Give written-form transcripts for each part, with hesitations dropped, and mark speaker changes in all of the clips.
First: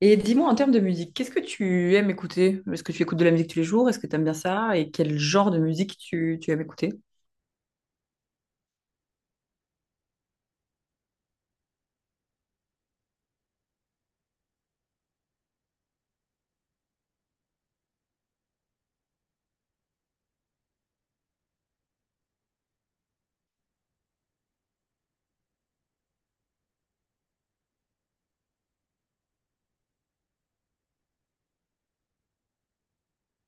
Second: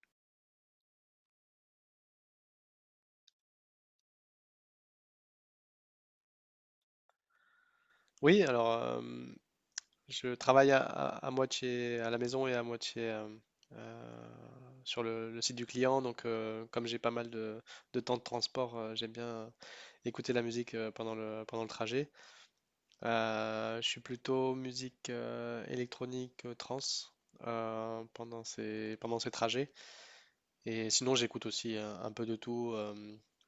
Speaker 1: Et dis-moi en termes de musique, qu'est-ce que tu aimes écouter? Est-ce que tu écoutes de la musique tous les jours? Est-ce que tu aimes bien ça? Et quel genre de musique tu aimes écouter?
Speaker 2: Oui, alors euh, je travaille à moitié à la maison et à moitié euh, sur le site du client. Donc, comme j'ai pas mal de temps de transport, j'aime bien écouter la musique pendant pendant le trajet. Je suis plutôt musique électronique trance pendant pendant ces trajets. Et sinon, j'écoute aussi un peu de tout,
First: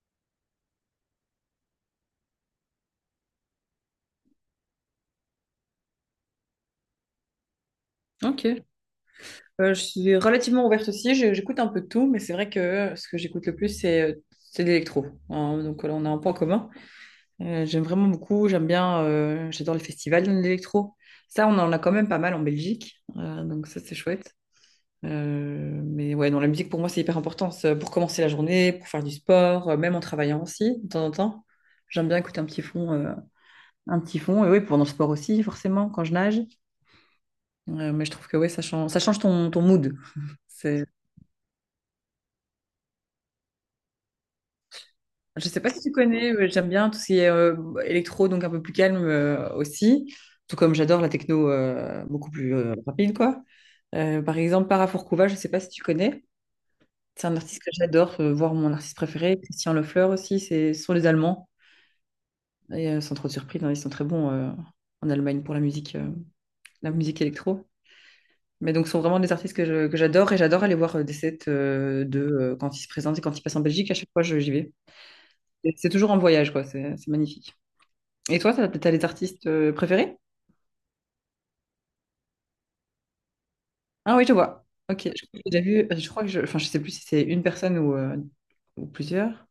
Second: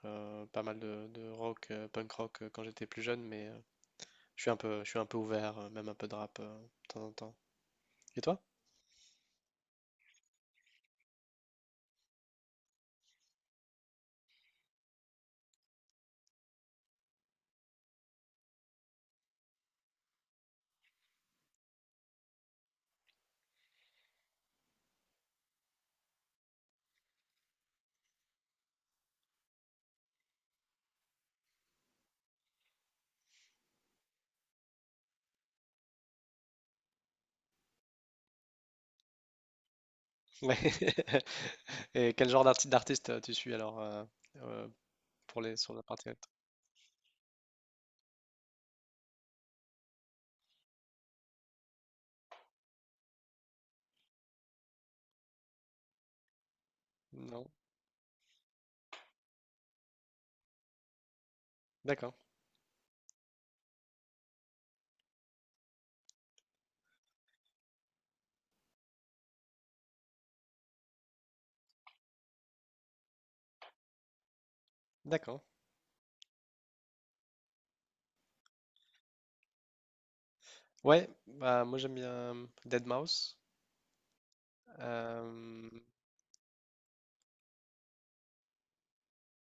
Speaker 2: pas mal de rock, punk rock quand j'étais plus jeune. Je suis un peu ouvert, même un peu de rap de temps en temps. Et toi?
Speaker 1: Ok. Je suis relativement ouverte aussi. Je- j'écoute un peu de tout, mais c'est vrai que ce que j'écoute le plus, c'est de l'électro. Hein, donc là, on a un point commun. J'aime vraiment beaucoup, j'aime bien, j'adore les festivals d'électro. Ça, on en a quand même pas mal en Belgique. Donc ça, c'est chouette. Mais ouais, non, la musique pour moi c'est hyper important. C'est pour commencer la journée, pour faire du sport, même en travaillant aussi de temps en temps. J'aime bien écouter un petit fond, un petit fond. Et oui, pendant le sport aussi forcément quand je nage. Mais je trouve que ouais, ça change ton, ton mood.
Speaker 2: Ouais.
Speaker 1: C'est,
Speaker 2: Et quel genre d'artiste tu suis alors euh, pour
Speaker 1: je
Speaker 2: les
Speaker 1: sais pas
Speaker 2: sur
Speaker 1: si
Speaker 2: la
Speaker 1: tu
Speaker 2: partie rap.
Speaker 1: connais, mais j'aime bien tout ce qui est électro, donc un peu plus calme aussi. Tout comme j'adore la techno beaucoup plus rapide quoi. Par exemple, Parafourcouva, je sais pas si tu connais. C'est un
Speaker 2: Non.
Speaker 1: artiste que j'adore, voir mon artiste préféré, Christian Lefleur aussi, c'est, ce sont les Allemands.
Speaker 2: D'accord.
Speaker 1: Et sans trop de surprise, hein, ils sont très bons en Allemagne pour la musique électro. Mais donc, ce sont vraiment des artistes que que j'adore, et j'adore aller voir des sets de quand ils se présentent et quand ils passent en Belgique. À chaque fois, j'y vais.
Speaker 2: D'accord.
Speaker 1: Et c'est toujours en voyage, quoi. C'est magnifique. Et toi, t'as les artistes préférés?
Speaker 2: Ouais. Bah moi j'aime bien Deadmau5.
Speaker 1: Ah oui, je vois. Ok. J'ai déjà
Speaker 2: Euh,
Speaker 1: vu, je crois que enfin, je sais plus si c'est une personne ou plusieurs.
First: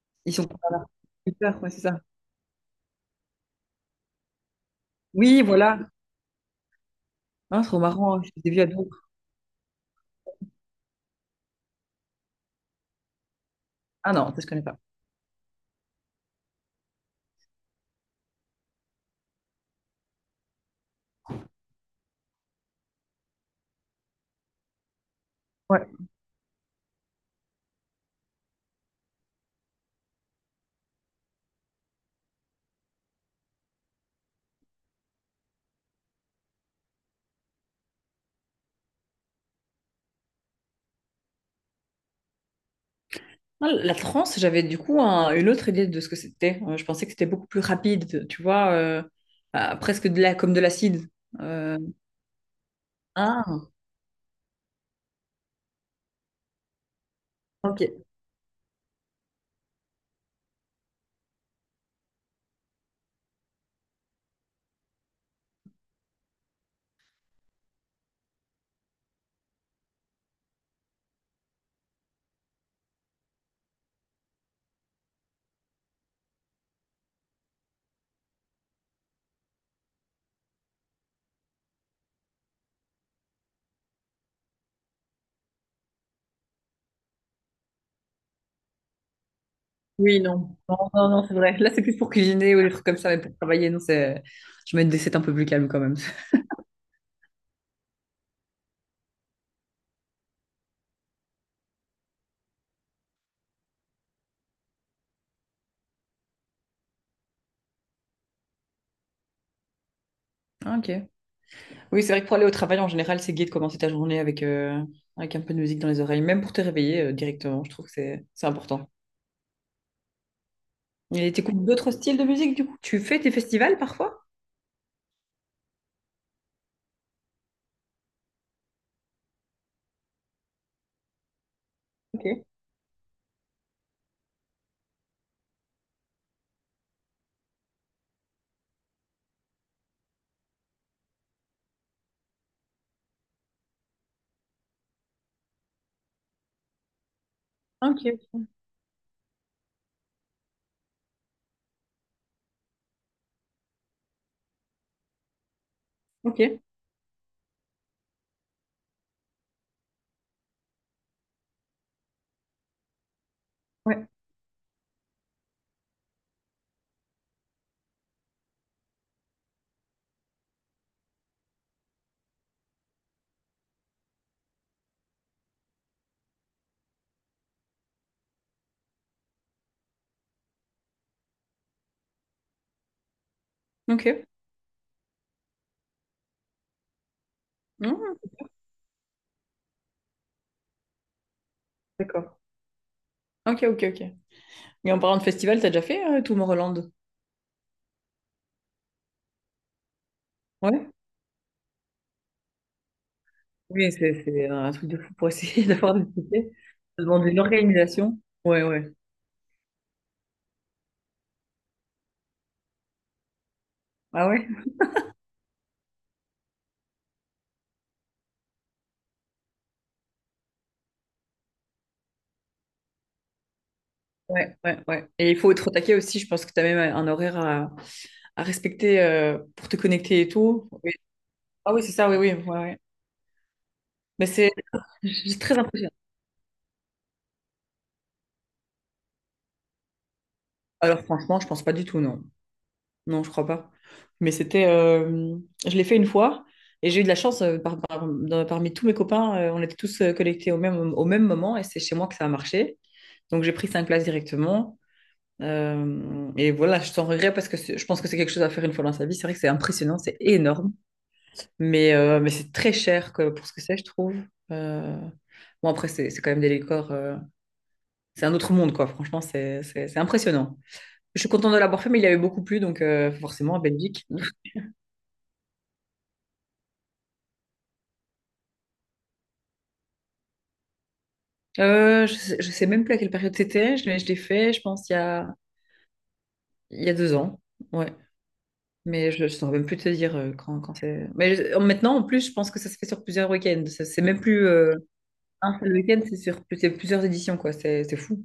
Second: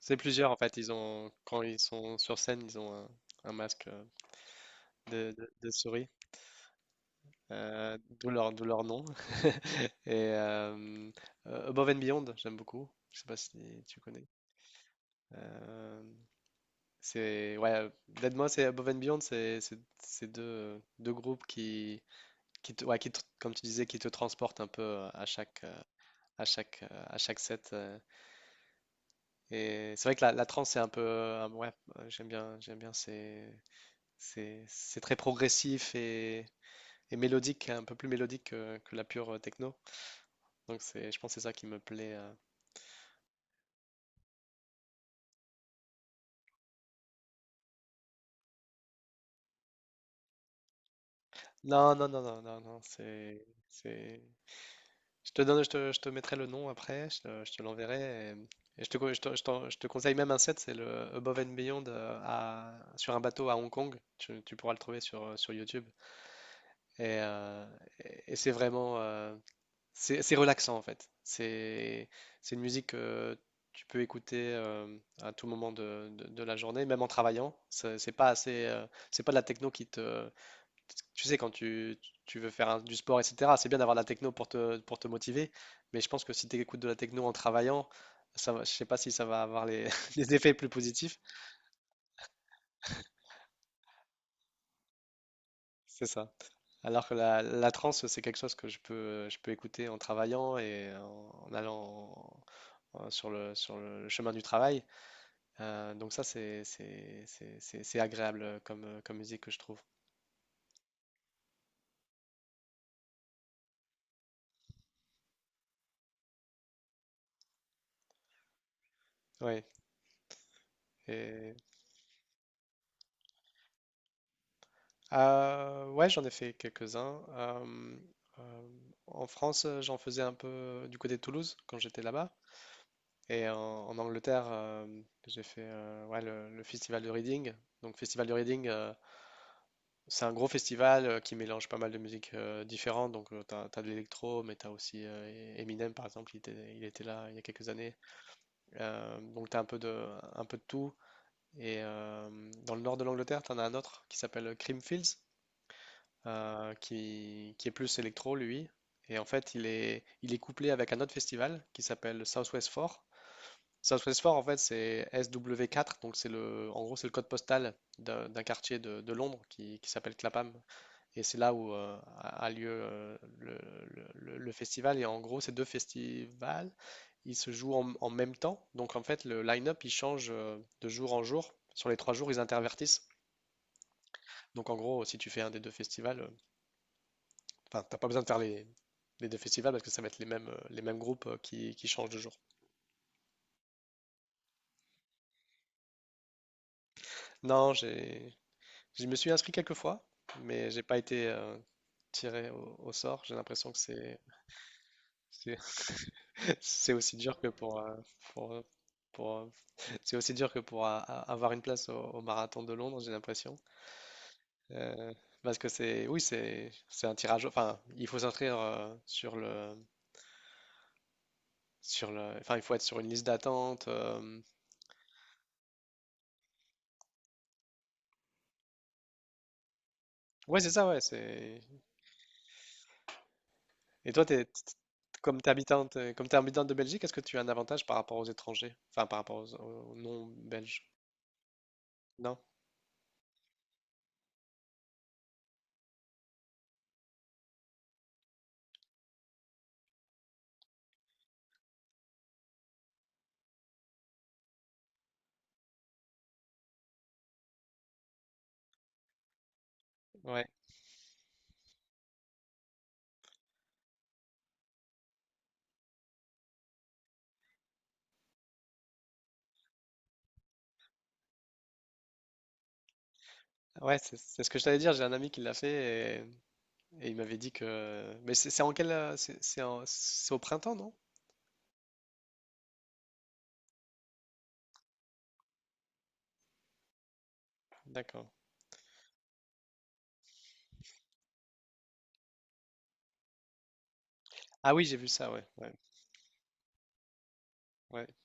Speaker 2: c'est
Speaker 1: Ils sont.
Speaker 2: plusieurs en fait. Ils ont
Speaker 1: Super,
Speaker 2: quand
Speaker 1: ouais,
Speaker 2: ils
Speaker 1: c'est ça.
Speaker 2: sont sur scène, un masque de,
Speaker 1: Oui,
Speaker 2: de- de
Speaker 1: voilà.
Speaker 2: souris,
Speaker 1: Ah, trop marrant, je les ai vus
Speaker 2: d'où
Speaker 1: à
Speaker 2: leur nom.
Speaker 1: d'autres.
Speaker 2: Et Above and Beyond, j'aime beaucoup. Je sais pas si tu
Speaker 1: Ah
Speaker 2: connais.
Speaker 1: non, ça je connais pas.
Speaker 2: Euh, C'est ouais, Dead Mouse et Above and Beyond, c'est deux groupes qui te, ouais, comme tu disais, qui te transportent un peu à chaque
Speaker 1: Ouais.
Speaker 2: à chaque à chaque set. Et c'est vrai que la trance c'est un peu j'aime bien c'est très progressif et mélodique, un peu plus mélodique que la pure techno. Donc c'est je pense que c'est ça qui me plaît.
Speaker 1: Ah, la trance, j'avais du coup une autre idée de ce que c'était. Je pensais que c'était beaucoup plus rapide, tu vois, ah, presque de la, comme de l'acide. Euh,
Speaker 2: Non, c'est
Speaker 1: Ah,
Speaker 2: c'est. Je te mettrai le nom après, je te
Speaker 1: ok.
Speaker 2: l'enverrai. Et je te, je te conseille même un set, c'est le Above and Beyond sur un bateau à Hong Kong. Tu pourras le trouver sur, sur YouTube. Et, et c'est vraiment, c'est relaxant en fait. C'est une musique que tu peux écouter à tout moment de la journée, même en travaillant. C'est pas assez, c'est pas de la techno qui te, tu sais, quand tu veux du sport, etc., c'est bien d'avoir de la techno pour te motiver, mais je pense que si tu écoutes de la techno en travaillant, je sais pas si ça va avoir les,
Speaker 1: Oui,
Speaker 2: les effets
Speaker 1: non.
Speaker 2: plus
Speaker 1: Non, non,
Speaker 2: positifs.
Speaker 1: non, c'est vrai. Là, c'est plus pour cuisiner ou des trucs comme ça, mais pour travailler, non, c'est... Je mets des sets un peu plus calmes quand même.
Speaker 2: C'est ça. Alors que la trance, c'est quelque chose que je peux écouter en travaillant et en, sur sur le chemin du travail. Donc ça, c'est agréable comme musique que je trouve.
Speaker 1: Ah, ok. Oui, c'est vrai que pour aller au travail, en général, c'est gai de commencer ta journée avec, avec un peu de musique dans les oreilles, même pour te réveiller directement. Je trouve que c'est important.
Speaker 2: Oui.
Speaker 1: Et
Speaker 2: Et,
Speaker 1: t'écoutes d'autres styles de musique, du coup? Tu fais tes festivals parfois?
Speaker 2: Ouais, j'en ai fait quelques-uns. Euh, en France, j'en faisais un peu du côté de Toulouse quand j'étais là-bas.
Speaker 1: Ok.
Speaker 2: Et en Angleterre, j'ai fait ouais, le festival de Reading. Donc, festival de Reading, c'est un gros festival qui mélange pas mal de musiques différentes. Donc, t'as de l'électro, mais t'as aussi Eminem, par exemple, il était là il y a quelques années.
Speaker 1: Ok.
Speaker 2: Donc, t'as un peu un peu de tout. Et dans le nord de l'Angleterre, t'en as un autre qui s'appelle Creamfields.
Speaker 1: Ok.
Speaker 2: Qui est plus électro, lui. Et en fait, il est couplé avec un autre festival qui s'appelle Southwest 4.
Speaker 1: Ouais.
Speaker 2: Southwest Four en fait, c'est SW4, donc c'est le, en gros, c'est le code postal d'un quartier de Londres qui s'appelle Clapham. Et c'est là où a lieu le festival. Et en gros, ces deux festivals, ils se jouent en, en même temps. Donc, en fait, le line-up, il change de jour en jour. Sur les trois jours, ils intervertissent.
Speaker 1: Ok.
Speaker 2: Donc, en gros, si tu fais un des deux festivals, enfin, t'as pas
Speaker 1: Mmh.
Speaker 2: besoin de faire les deux festivals parce que ça va être les mêmes groupes qui changent de
Speaker 1: D'accord.
Speaker 2: jour.
Speaker 1: Ok, ok, ok. Et en parlant de festival, t'as déjà fait Tomorrowland?
Speaker 2: Non, j'ai, je me suis inscrit quelques fois, mais j'ai
Speaker 1: Ouais.
Speaker 2: pas été tiré au sort. J'ai l'impression que
Speaker 1: Oui, c'est c'est un truc de fou pour
Speaker 2: c'est,
Speaker 1: essayer d'avoir des tickets.
Speaker 2: c'est
Speaker 1: Ça
Speaker 2: aussi
Speaker 1: demande
Speaker 2: dur
Speaker 1: une
Speaker 2: que
Speaker 1: organisation.
Speaker 2: pour, euh,
Speaker 1: Ouais, ouais.
Speaker 2: pour, euh, c'est aussi dur que pour avoir une place au marathon de Londres, j'ai l'impression.
Speaker 1: Ah ouais?
Speaker 2: Euh, parce que oui, c'est un tirage. Enfin, il faut s'inscrire sur sur le, enfin, il faut être sur une liste d'attente.
Speaker 1: Ouais, ouais, ouais. Et il faut être au taquet aussi, je pense que t'as même un horaire à respecter pour te connecter et
Speaker 2: Ouais,
Speaker 1: tout.
Speaker 2: c'est ça,
Speaker 1: Oui.
Speaker 2: ouais, c'est.
Speaker 1: Ah oui, c'est ça, oui, oui. Ouais, ouais.
Speaker 2: Et toi,
Speaker 1: Mais c'est c'est très impressionnant.
Speaker 2: comme t'es habitante de Belgique, est-ce que tu as un avantage par rapport aux étrangers? Enfin, par rapport aux, aux non-belges?
Speaker 1: Alors franchement, je pense pas du tout, non.
Speaker 2: Non?
Speaker 1: Non, je crois pas. Mais c'était. Je l'ai fait une fois et j'ai eu de la chance parmi tous mes copains. On était tous connectés au même moment et c'est chez moi que ça a marché. Donc j'ai pris 5 places directement. Et voilà, je t'en regrette parce que je pense que c'est quelque chose à faire une fois dans sa vie. C'est vrai que c'est impressionnant, c'est
Speaker 2: Ouais.
Speaker 1: énorme. Mais c'est très cher pour ce que c'est, je trouve. Euh, Bon, après, c'est quand même des décors. C'est un autre monde, quoi. Franchement, c'est impressionnant. Je suis contente de l'avoir fait, mais il y avait beaucoup plus, donc forcément, à
Speaker 2: Ouais,
Speaker 1: Belgique.
Speaker 2: c'est ce que je t'allais dire. J'ai un ami qui l'a fait et il m'avait dit que. Mais c'est en quel. C'est c'est au printemps, non?
Speaker 1: Je sais, je sais même plus à quelle période c'était, je l'ai fait, je pense, il y a 2 ans. Ouais.
Speaker 2: D'accord.
Speaker 1: Mais je ne saurais même plus te dire quand c'est. Mais maintenant, en plus, je pense que ça se fait sur plusieurs week-ends. C'est même plus
Speaker 2: Ah oui, j'ai vu ça, ouais.
Speaker 1: un
Speaker 2: Ouais.
Speaker 1: seul week-end, c'est sur c'est plusieurs éditions, quoi. C'est
Speaker 2: Ouais.
Speaker 1: fou.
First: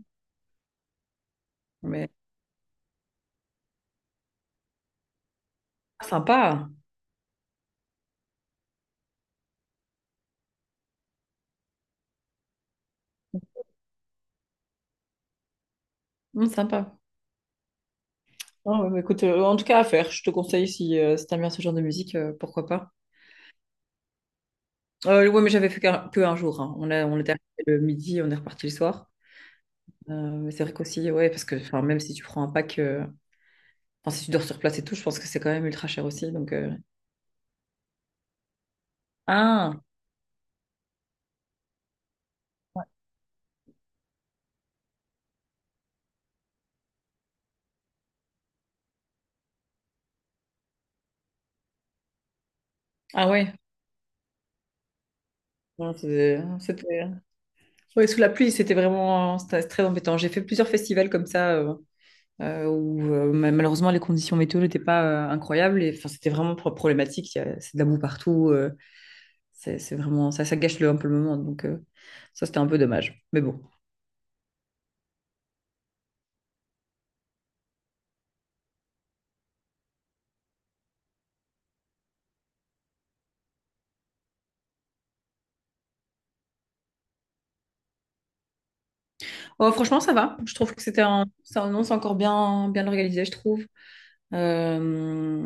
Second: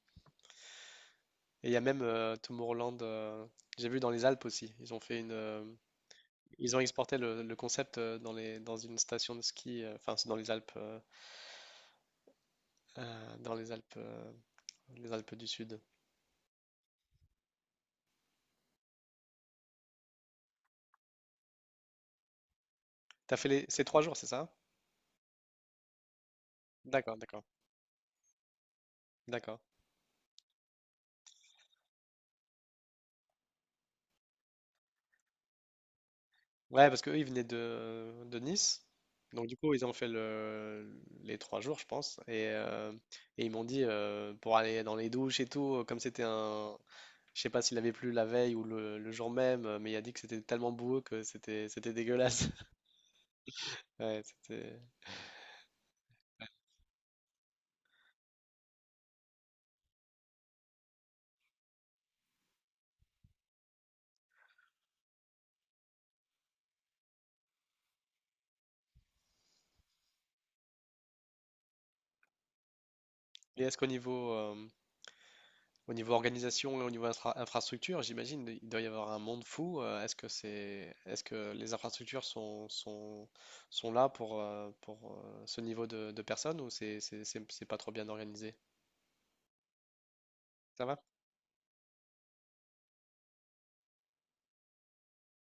Speaker 2: Et il y a même
Speaker 1: Mais
Speaker 2: Tomorrowland. J'ai vu dans les Alpes aussi. Ils ont fait une.
Speaker 1: ah, sympa.
Speaker 2: Ils ont exporté le concept dans une station de ski. Enfin, c'est dans les Alpes. Dans les Alpes. Les Alpes du Sud.
Speaker 1: Sympa. Ah ouais, mais écoute, en tout cas, à faire. Je te conseille si, si t'aimes bien ce genre de musique, pourquoi pas.
Speaker 2: T'as fait les... ces trois jours, c'est ça?
Speaker 1: Ouais, mais j'avais fait que un jour, hein.
Speaker 2: D'accord,
Speaker 1: On était arrivé
Speaker 2: d'accord,
Speaker 1: le midi, on est reparti le soir.
Speaker 2: d'accord.
Speaker 1: Euh, mais c'est vrai qu'aussi, ouais, parce que enfin, même si tu prends un pack. Enfin, si tu dors sur place et tout, je pense que c'est quand même ultra cher aussi. Donc,
Speaker 2: Ouais, parce qu'eux, ils venaient de Nice. Donc, du coup,
Speaker 1: ah,
Speaker 2: ils ont fait les trois jours, je pense. Et ils m'ont dit, pour aller dans les douches et tout, comme c'était un... Je sais pas s'il avait plu la veille ou le jour même, mais il a dit que c'était tellement boueux que c'était c'était dégueulasse.
Speaker 1: ah ouais.
Speaker 2: Ouais, c'était...
Speaker 1: Non, c'était ouais, sous la pluie, c'était vraiment c'était très embêtant. J'ai fait plusieurs festivals comme ça où malheureusement les conditions météo n'étaient pas incroyables et enfin c'était vraiment problématique. C'est de la boue partout. C'est vraiment ça, ça gâche le, un peu le moment. Donc ça c'était un peu dommage. Mais bon.
Speaker 2: Et est-ce qu'au niveau, au niveau organisation et au niveau infrastructure, j'imagine il doit y avoir un monde fou. Est-ce que c'est, est-ce que les infrastructures sont, sont là pour ce niveau de personnes ou c'est pas trop bien organisé?
Speaker 1: Oh, franchement ça va. Je trouve que
Speaker 2: Ça va?
Speaker 1: c'était un, ça, non, c'est encore bien bien organisé, je trouve. Euh,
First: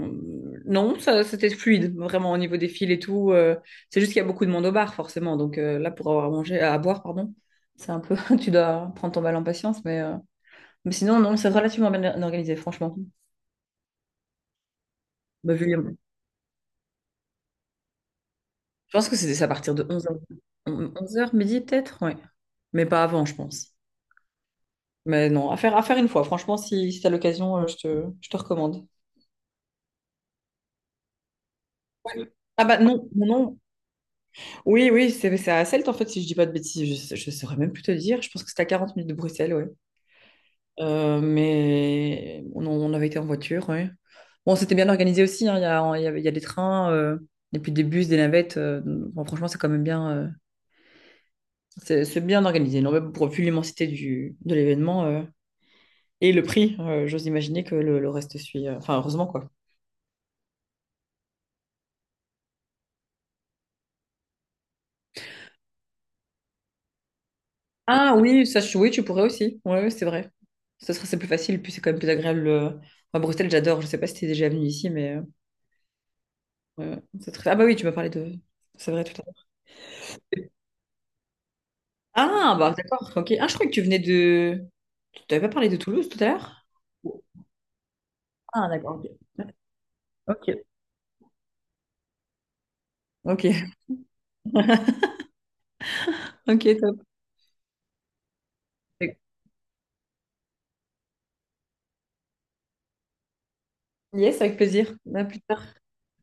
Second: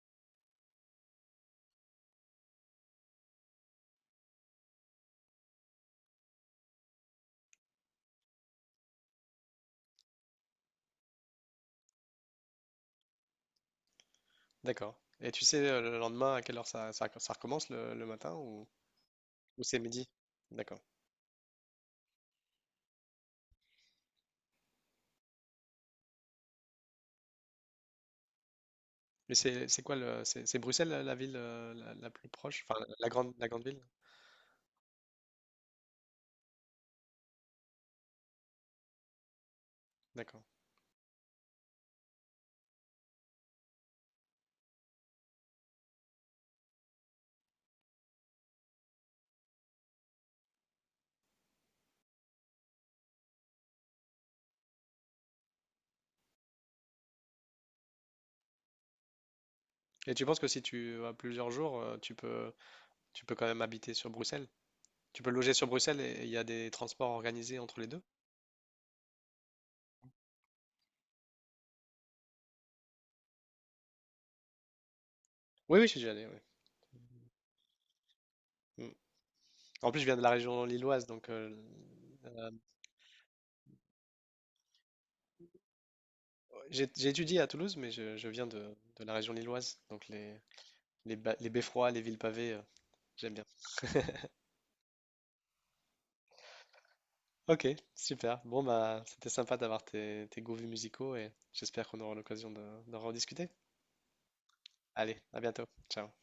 Speaker 1: non, ça, c'était fluide, vraiment au niveau des fils et tout. C'est juste qu'il y a beaucoup de monde au bar, forcément. Donc là, pour avoir à manger, à boire, pardon, c'est un peu, tu dois prendre ton mal en patience. Mais sinon, non, c'est relativement bien organisé, franchement.
Speaker 2: D'accord. Et tu
Speaker 1: Bah, vu
Speaker 2: sais le
Speaker 1: les-
Speaker 2: lendemain à quelle heure ça recommence le matin
Speaker 1: Je pense que c'était ça à
Speaker 2: ou
Speaker 1: partir
Speaker 2: c'est
Speaker 1: de onze
Speaker 2: midi?
Speaker 1: heures,
Speaker 2: D'accord.
Speaker 1: 11 heures midi peut-être, ouais. Mais pas avant, je pense. Mais non, à faire une fois. Franchement, si, si t'as l'occasion, je te recommande.
Speaker 2: Mais c'est quoi le, c'est Bruxelles la ville la plus
Speaker 1: Ouais.
Speaker 2: proche,
Speaker 1: Ah bah
Speaker 2: enfin
Speaker 1: non, non,
Speaker 2: la
Speaker 1: non,
Speaker 2: grande ville?
Speaker 1: Oui, oui, c'est à Celt en fait, si je dis pas de bêtises, je saurais même plus te dire. Je pense que c'était à 40 minutes de Bruxelles, ouais.
Speaker 2: D'accord.
Speaker 1: Mais on avait été en voiture, ouais. Bon, c'était bien organisé aussi, hein. Il y a des trains, et puis des bus, des navettes. Bon, franchement, c'est quand même bien, c'est bien organisé. Non, mais pour, vu l'immensité du, de l'événement et le prix, j'ose imaginer que le reste suit. Enfin, heureusement, quoi.
Speaker 2: Et tu penses que si tu as plusieurs jours, tu peux quand même habiter sur Bruxelles? Tu peux loger sur Bruxelles et il y a des transports organisés entre les deux?
Speaker 1: Ah oui, ça, oui, tu pourrais aussi. Ouais, ouais, c'est vrai. Ce serait c'est plus facile, puis c'est quand même plus agréable. Enfin, Bruxelles, j'adore. Je sais pas si t'es déjà venu ici, mais.
Speaker 2: Oui, oui, je suis déjà allé. Oui.
Speaker 1: Ah bah oui, tu m'as parlé de...
Speaker 2: Mm.
Speaker 1: C'est vrai, tout à l'heure.
Speaker 2: En plus, je viens de la région lilloise, donc euh,
Speaker 1: Ah bah d'accord, ok. Ah, je croyais que tu venais de... Tu t'avais pas parlé de Toulouse tout à l'heure?
Speaker 2: j'ai étudié à Toulouse, mais je viens
Speaker 1: Ah d'accord,
Speaker 2: de
Speaker 1: ok.
Speaker 2: la région lilloise, donc
Speaker 1: Ok.
Speaker 2: les beffrois, les villes pavées, j'aime bien.
Speaker 1: Ok, ok, top.
Speaker 2: Ok, super. Bon, bah, c'était sympa d'avoir tes, tes goûts musicaux et j'espère qu'on aura l'occasion d'en rediscuter.
Speaker 1: Yes, avec plaisir.
Speaker 2: Allez,
Speaker 1: À
Speaker 2: à
Speaker 1: plus tard.
Speaker 2: bientôt. Ciao.